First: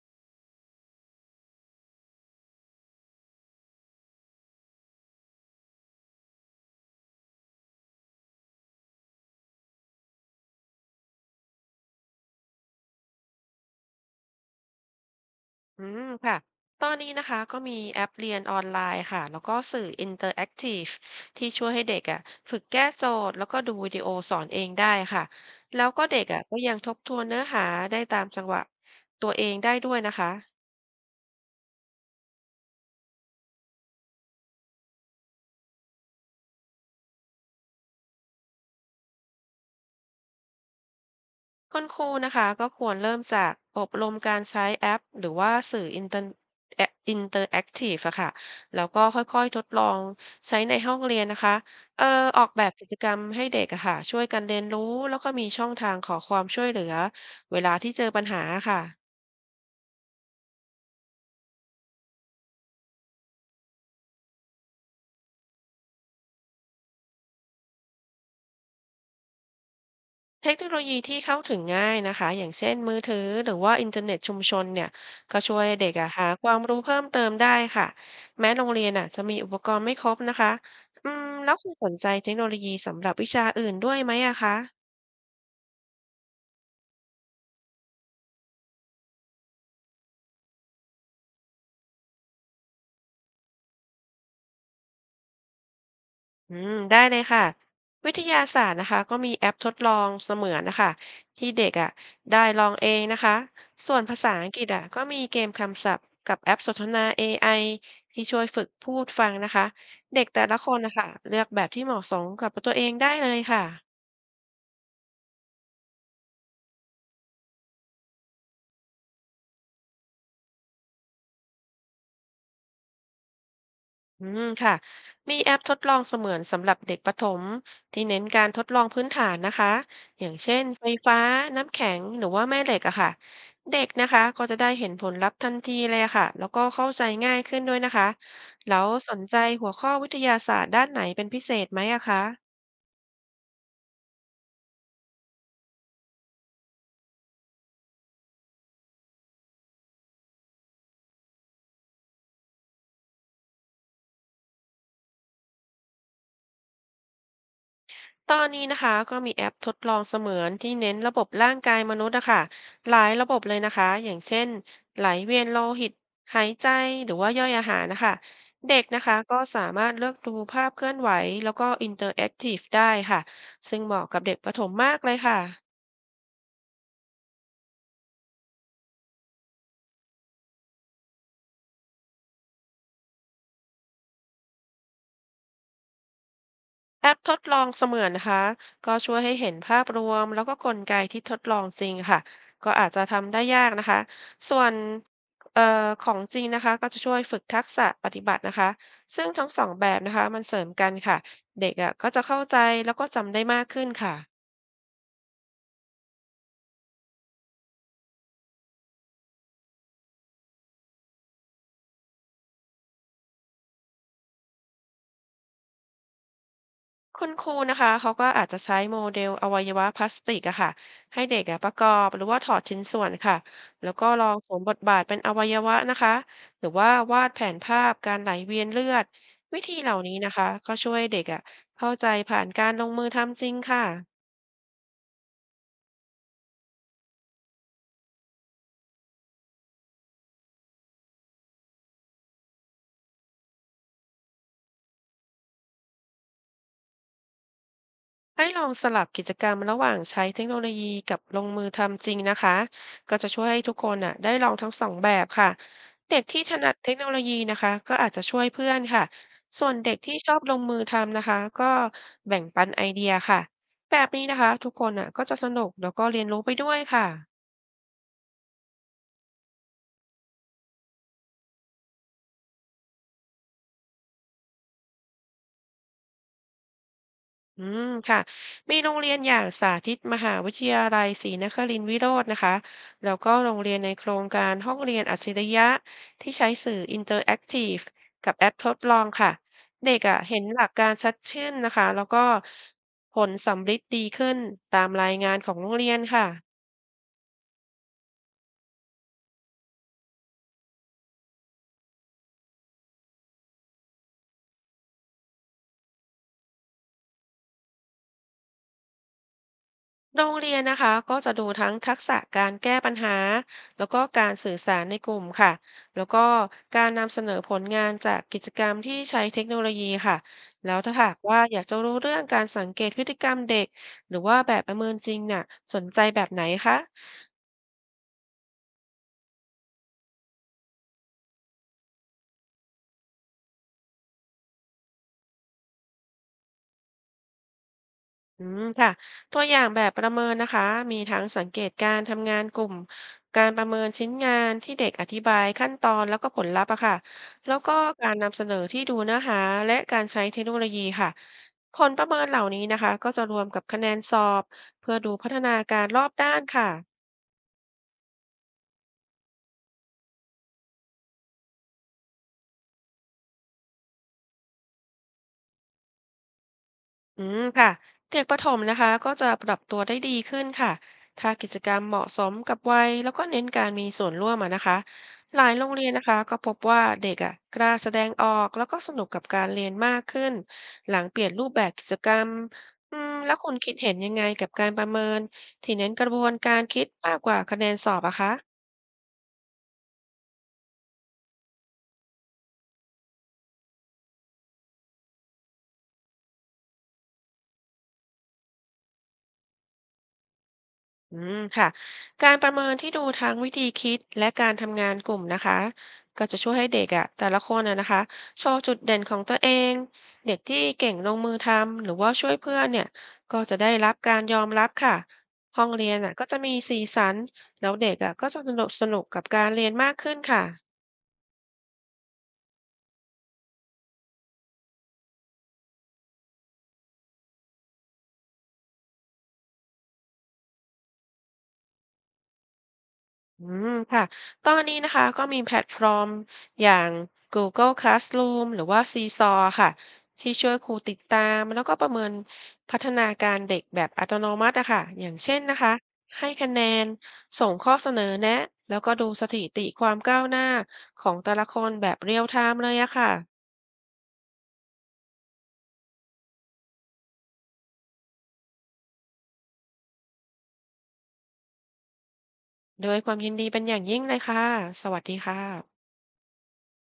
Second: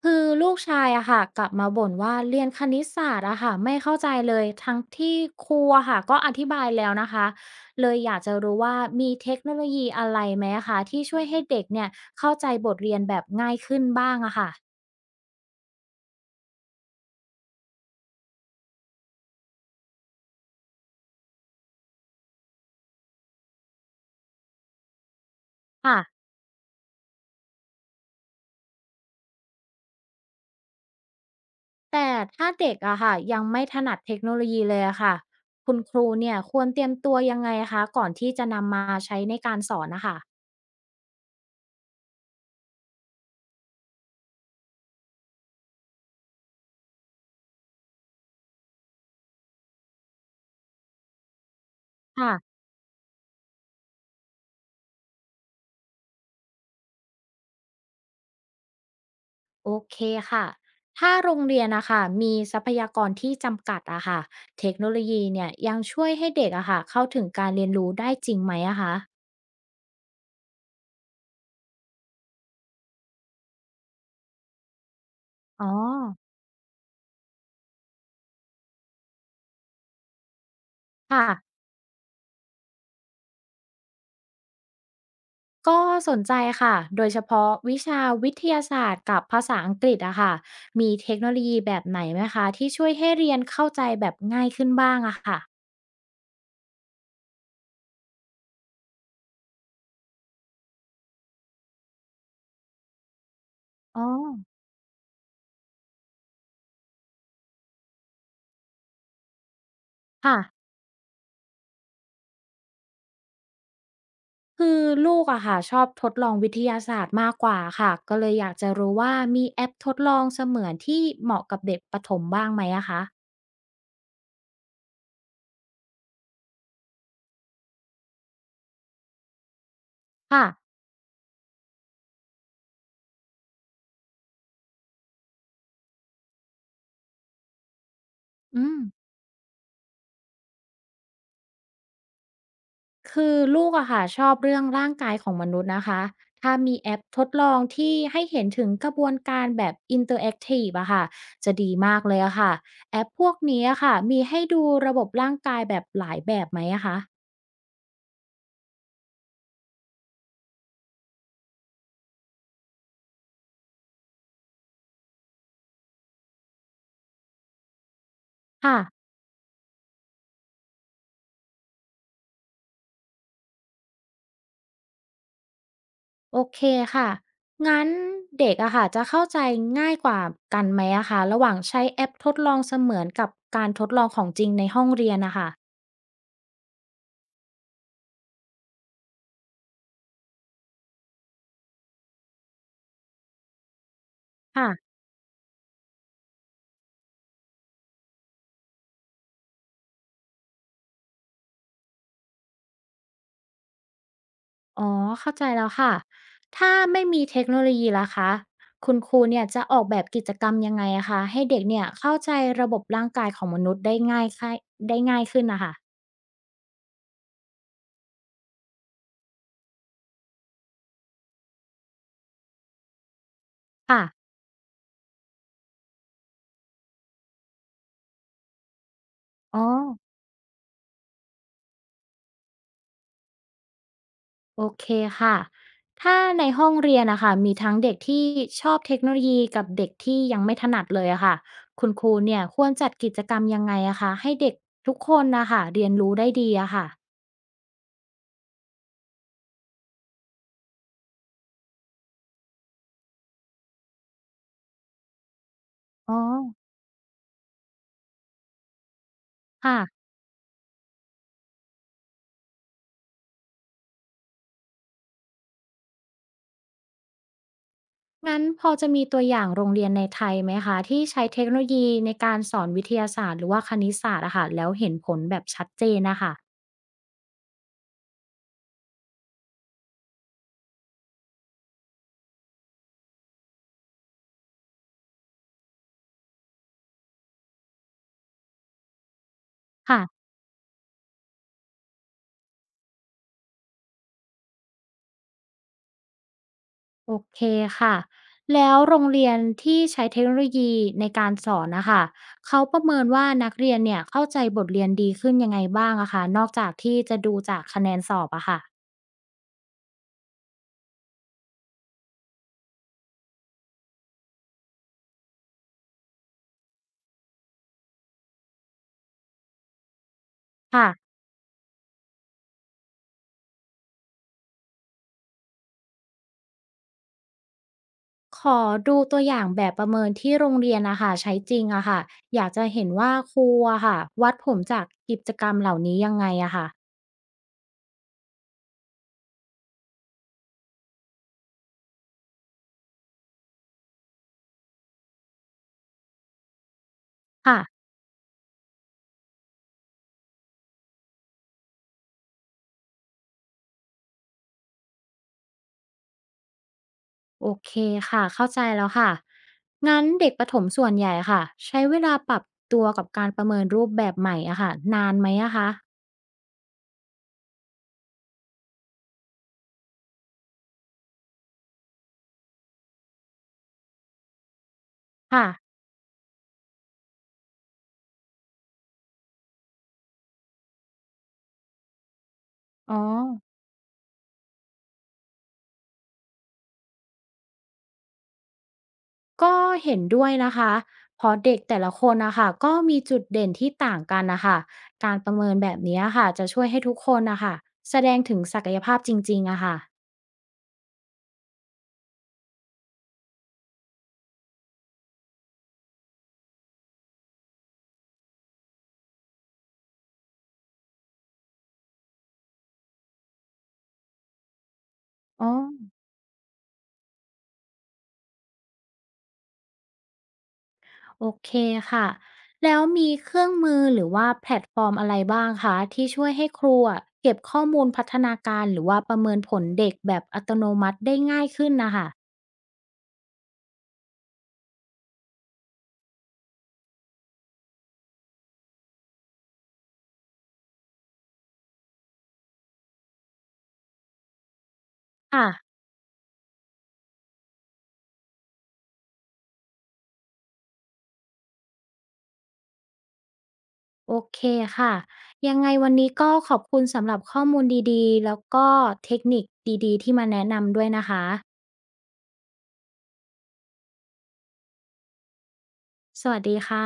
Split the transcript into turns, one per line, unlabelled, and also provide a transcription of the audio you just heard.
คือลูกชายอะค่ะกลับมาบ่นว่าเรียนคณิตศาสตร์อะค่ะไม่เข้าใจเลยทั้งที่ครูอะค่ะก็อธิบายแล้วนะคะเลยอยากจะรู้ว่ามีเทคโนโลยีอะไรไหมอะคะที่ช่วยให้เด็กเนี่ยเข้าใจบทเรียนแบบง่ายขึ้นบ้างอะค่ะ
อืมค่ะตอนนี้นะคะก็มีแอปเรียนออนไลน์ค่ะ แล้วก็สื่ออินเตอร์แอคทีฟที่ช่วยให้เด็กอ่ะฝึกแก้โจทย์แล้วก็ดูวิดีโอสอนเองได้ค่ะ แล้ว
ค่ะ
ก็เด็กอ่ะก็ยังทบทวนเนื้อหาได้ตามจังหวะตัวเองได้ด้วยนะคะ
แต่ถ้าเด็กอะค่ะยังไม่ถนัดเทคโนโลยีเลยอะค่ะคุณครูเนี่ยควรเตรียมตัวยังไงคะก่อนที่จะนำมาใช้ในการสอนนะคะ
คุณครูนะคะก็ควรเริ่มจากอบรมการใช้แอปหรือว่าสื่อแออินเตอร์แอคทีฟอะค่ะแล้วก็ค่อยๆทดลองใช้ในห้องเรียนนะคะเอ่อออก
ค่ะ
แบบกิจกรรมให้เด็กอะค่ะช่วยกันเรียนรู้แล้วก็มีช่องทางขอความช่วยเหลือเวลาที่เจอปัญหาค่ะ
โอเคค่ะถ้าโรงเรียนนะคะมีทรัพยากรที่จำกัดอะค่ะเทคโนโลยีเนี่ยยังช่วยให้เด็กอะค่ะเข้าถึงการเรียนรู้ได้จริงไหมอะคะ
เทคโนโลยีที่เข้าถึงง่ายนะคะอย่างเช่นมือถือหรือว่าอินเทอร์เน็ตชุมชนเนี่ยก็ช่วย
อ๋อ
ให้เด็กอะหาความรู้เพิ่มเติมได้ค่ะแม้โรงเรียนอะจะมีอุปกรณ์ไม่ครบนะคะอืมแล้
ค่ะ
วคุณสนใจเทคโนโลยีสำหรับวิชาอื่นด้วยไหมอะคะ
ก็สนใจค่ะโดยเฉพาะวิชาวิทยาศาสตร์กับภาษาอังกฤษอะค่ะมีเทคโนโลยีแบบไหนไหมคะที่ช่วยให้เรียนเข้าใจแบบง่ายขึ้นบ้างอะค่ะ
อืมได้เลยค่ะวิทยาศาสตร์นะคะก็มีแอปทดลองเสมือนนะคะที่เด็กอ่ะได้ลองเองนะคะส่ว
อ๋
น
อ
ภาษาอังกฤษอ่ะก็มีเกมคำศัพท์กับแอปสนทนา AI ที่ช่วยฝึกพูดฟังนะคะเด็ก
ค่ะ
แต่ละคนนะคะเลือกแบบที่เหมาะสมกับตัวเองได้เลยค่ะ
คือลูกอะค่ะชอบทดลองวิทยาศาสตร์มากกว่าค่ะก็เลยอยากจะรู้ว่ามีแอปทดลองเสมือนที่เหมาะกับเด็กประถมบ้างไหมอะคะ
อืมค่ะมีแอปทดลองเสมือนสำหรับเด็กประถมที่เน้นการทดลองพื้นฐานนะคะอย่าง
ค่ะ
เช่นไฟฟ้าน้ำแข็งหรือว่าแม่เหล็กอะค่ะเด็กนะคะก็จะได้เห็นผลลัพธ์ทันทีเลยอะค่ะแล้วก็เข้าใจง่ายขึ้นด้วยนะคะ
อื
แล้
ม
วสนใจหัวข้อวิทยาศาสตร์ด้านไหนเป็นพิเศษไหมอะคะ
คือลูกอะค่ะชอบเรื่องร่างกายของมนุษย์นะคะถ้ามีแอปทดลองที่ให้เห็นถึงกระบวนการแบบอินเตอร์แอคทีฟอะค่ะจะดีมากเลยอะค่ะแอปพวกนี้อะค่ะมีให้ดูระบบร่างกายแบบหลายแบบไหมอะคะ
ตอนนี้นะคะก็มีแอปทดลองเสมือนที่เน้นระบบร่างกายมนุษย์นะคะหลายระบบเลยนะคะอย่างเช่นไหลเวียนโลหิตหายใจหรือว่าย่อยอาหารนะคะ
ค่ะ
เด็กนะคะก็สามารถเลือกดูภาพเคลื่อนไหวแล้วก็อินเตอร์แอคทีฟได้ค่ะซึ่งเหมาะกับเด็กประถมมากเลยค่ะ
โอเคค่ะงั้นเด็กอะค่ะจะเข้าใจง่ายกว่ากันไหมอะคะระหว่างใช้แอปทดลองเสมือนกับการทดลองของจริงในห้องเรียนนะคะ
แอปทดลองเสมือนนะคะก็ช่วยให้เห็นภาพรวมแล้วก็กลไกที่ทดลองจริงค่ะก็อาจจะทำได้ยากนะคะส่ว
ค่ะ
นเอ่อของจริงนะคะก็จะช่วยฝึกทักษะปฏิบัตินะคะซึ่งทั้งสองแบบนะคะมันเสริมกันค่ะเด็กอ่ะก็จะเข้าใจแล้วก็จำได้มากขึ้นค่ะ
อ๋อเข้าใจแล้วค่ะถ้าไม่มีเทคโนโลยีล่ะคะคุณครูเนี่ยจะออกแบบกิจกรรมยังไงอะคะให้เด็กเนี่ยเข้าใจระบบร่างกายของมนุษย์ได้ง่ายขึ้นนะคะ
คุณครูนะคะเขาก็อาจจะใช้โมเดลอวัยวะพลาสติกอะค่ะให้เด็กอะประกอบหรือว่าถอดชิ้นส่วนค่ะแล้ว
ค่ะ
ก็ลองสวมบทบาทเป็นอวัยวะนะคะหรือว่าวาดแผนภาพการไหลเวียนเลือดวิ
อ๋อ
ธีเหล่านี้นะคะก็ช่วยเด็กอะเข้าใจผ่านการลงมือทำจริงค่ะ
โอเคค่ะถ้าในห้องเรียนนะคะมีทั้งเด็กที่ชอบเทคโนโลยีกับเด็กที่ยังไม่ถนัดเลยอะค่ะคุณครูเนี่ยควรจัดกิจกรรมยังไงอะคะให้เด็กทุกคนนะคะเรียนรู้ได้ดีอะค่ะ
ให้ลองสลับกิจกรรมระหว่างใช้เทคโนโลยีกับลงมือทำจริงนะคะก็จะช่วยให้ทุกคนอ่ะได้ลองทั้งสองแบบค่ะ
อ๋อ
เด็กที่ถนัดเทคโนโลยีนะคะก็อาจจะช่วยเพื่อนค่ะส่วนเด็ก
ค่ะ
ที่ชอบลงมือทำนะคะก็แบ่งปันไอเดียค่ะแบบนี้นะคะทุกคนอ่ะก็จะสนุกแล้วก็เรียนรู้ไปด้วยค่ะ
งั้นพอจะมีตัวอย่างโรงเรียนในไทยไหมคะที่ใช้เทคโนโลยีในการสอนวิทยาศาสตร์หรือว่าคณิตศาสตร์อะค่ะแล้วเห็นผลแบบชัดเจนนะคะ
อืมค่ะมีโรงเรียนอย่างสาธิตมหาวิทยาลัยศรีนครินทรวิโรจน์นะคะแล้วก็โรงเรียนในโครงการห้องเรียนอัจฉริยะที่ใช้สื่ออินเตอร์แอคทีฟกับแอปทดลองค่ะเด็กอ่ะ
ค่ะ
เห็นหลักการชัดขึ้นนะคะแล้วก็ผลสัมฤทธิ์ดีขึ้นตามรายงานของโรงเรียนค่ะ
โอเคค่ะแล้วโรงเรียนที่ใช้เทคโนโลยีในการสอนนะคะเขาประเมินว่านักเรียนเนี่ยเข้าใจบทเรียนดีขึ้นยังไงบ้างอะคะนอกจากที่จะดูจากคะแนนสอบอะค่ะ
โรงเรียนนะคะก็จะดูทั้งทักษะการแก้ปัญหาแล้วก็การสื่อสารในกลุ่มค่ะแล้วก็การนำเสนอผลงานจากกิจกรรมที่ใช้เทคโนโลยีค่ะแล้ว
ค่ะ
ถ้าหากว่าอยากจะรู้เรื่องการสังเกตพฤติกรรมเด็กหรือว่าแบบประเมินจริงน่ะสนใจแบบไหนคะ
ขอดูตัวอย่างแบบประเมินที่โรงเรียนนะคะใช้จริงอะค่ะอยากจะเห็นว่าครูอะค่ะวัดผลจากกิจกรรมเหล่านี้ยังไงอะค่ะ
อืมค่ะตัวอย่างแบบประเมินนะคะมีทั้งสังเกตการทำงานกลุ่มการประเมินชิ้นงานที่เด็กอธิบายขั้นตอนแล้วก็ผลลัพธ์อะค่ะแล้
ค่ะ
วก็การนำเสนอที่ดูเนื้อหาและการใช้เทคโนโลยีค่ะผลประเมินเหล่านี้นะคะก็จะรวมกับคะแนนสอบเพื่อดูพัฒนาการรอบด้านค่ะ
โอเคค่ะเข้าใจแล้วค่ะงั้นเด็กประถมส่วนใหญ่ค่ะใช้เวลาปรับตัวกับการประเมินรูปแบบใหม่อะค่ะนานไหมอะคะ
อืมค่ะเด็กประถมนะคะก็จะปรับตัวได้ดีขึ้นค่ะถ้ากิจกรรมเหมาะสมกับวัยแล้วก็เน้นการมีส่วนร่วมอะนะคะหลา
ค่ะ
ยโรงเรียนนะคะก็พบว่าเด็กอ่ะกล้าแสดงออกแล้วก็สนุกกับการเรียนมากขึ้นหลังเปลี่ยนรูปแบบกิจกรรม
อ๋
อื
อ
มแล้วคุณคิดเห็นยังไงกับการประเมินที่เน้นกระบวนการคิดมากกว่าคะแนนสอบอะคะ
ก็เห็นด้วยนะคะเพราะเด็กแต่ละคนนะคะก็มีจุดเด่นที่ต่างกันนะคะการประเมินแบบนี้ค่ะจะช่วยให้ทุกคนนะคะแสดงถึงศักยภาพจริงๆอะค่ะ
อืมค่ะการประเมินที่ดูทั้งวิธีคิดและการทำงานกลุ่มนะคะก็จะช่วยให้เด็กอ่ะแต่ละคนอ่ะนะคะโชว์จุดเด่นของตัวเองเด็กที่เก่งลงมือทำหรือว่าช่วยเพื่อนเนี่ยก็จะได้รับการยอมรับค่ะ
อ๋อ
ห้องเรียนอ่ะก็จะมีสีสันแล้วเด็กอ่ะก็จะสนุกกับการเรียนมากขึ้นค่ะ
โอเคค่ะ แล้วมีเครื่องมือหรือว่าแพลตฟอร์มอะไรบ้างคะที่ช่วยให้ครูอะเก็บข้อมูลพัฒนาการหรือว่าประเมินผลเด็กแบบอัตโนมัติได้ง่ายขึ้นนะคะ
อืมค่ะตอนนี้นะคะก็มีแพลตฟอร์มอย่าง Google Classroom หรือว่า Seesaw ค่ะที่ช่วยครูติดตามแล้วก็ประเมินพัฒนาการเด็กแบบอัตโนมัติอะค่ะอย่างเช่น
ค่ะ
นะคะให้คะแนนส่งข้อเสนอแนะแล้วก็ดูสถิติความก้าวหน้าของแต่ละคนแบบเรียลไทม์เลยอะค่ะ
โอเคค่ะ ยังไงวันนี้ก็ขอบคุณสำหรับข้อมูลดีๆ แล้วก็เทคนิคดีๆที่มาแนะนำด้วยนะคะ
โดวยความยินดีเป็นอย่างยิ่งเลยค่ะสวัสดีค่ะ
สวัสดีค่ะ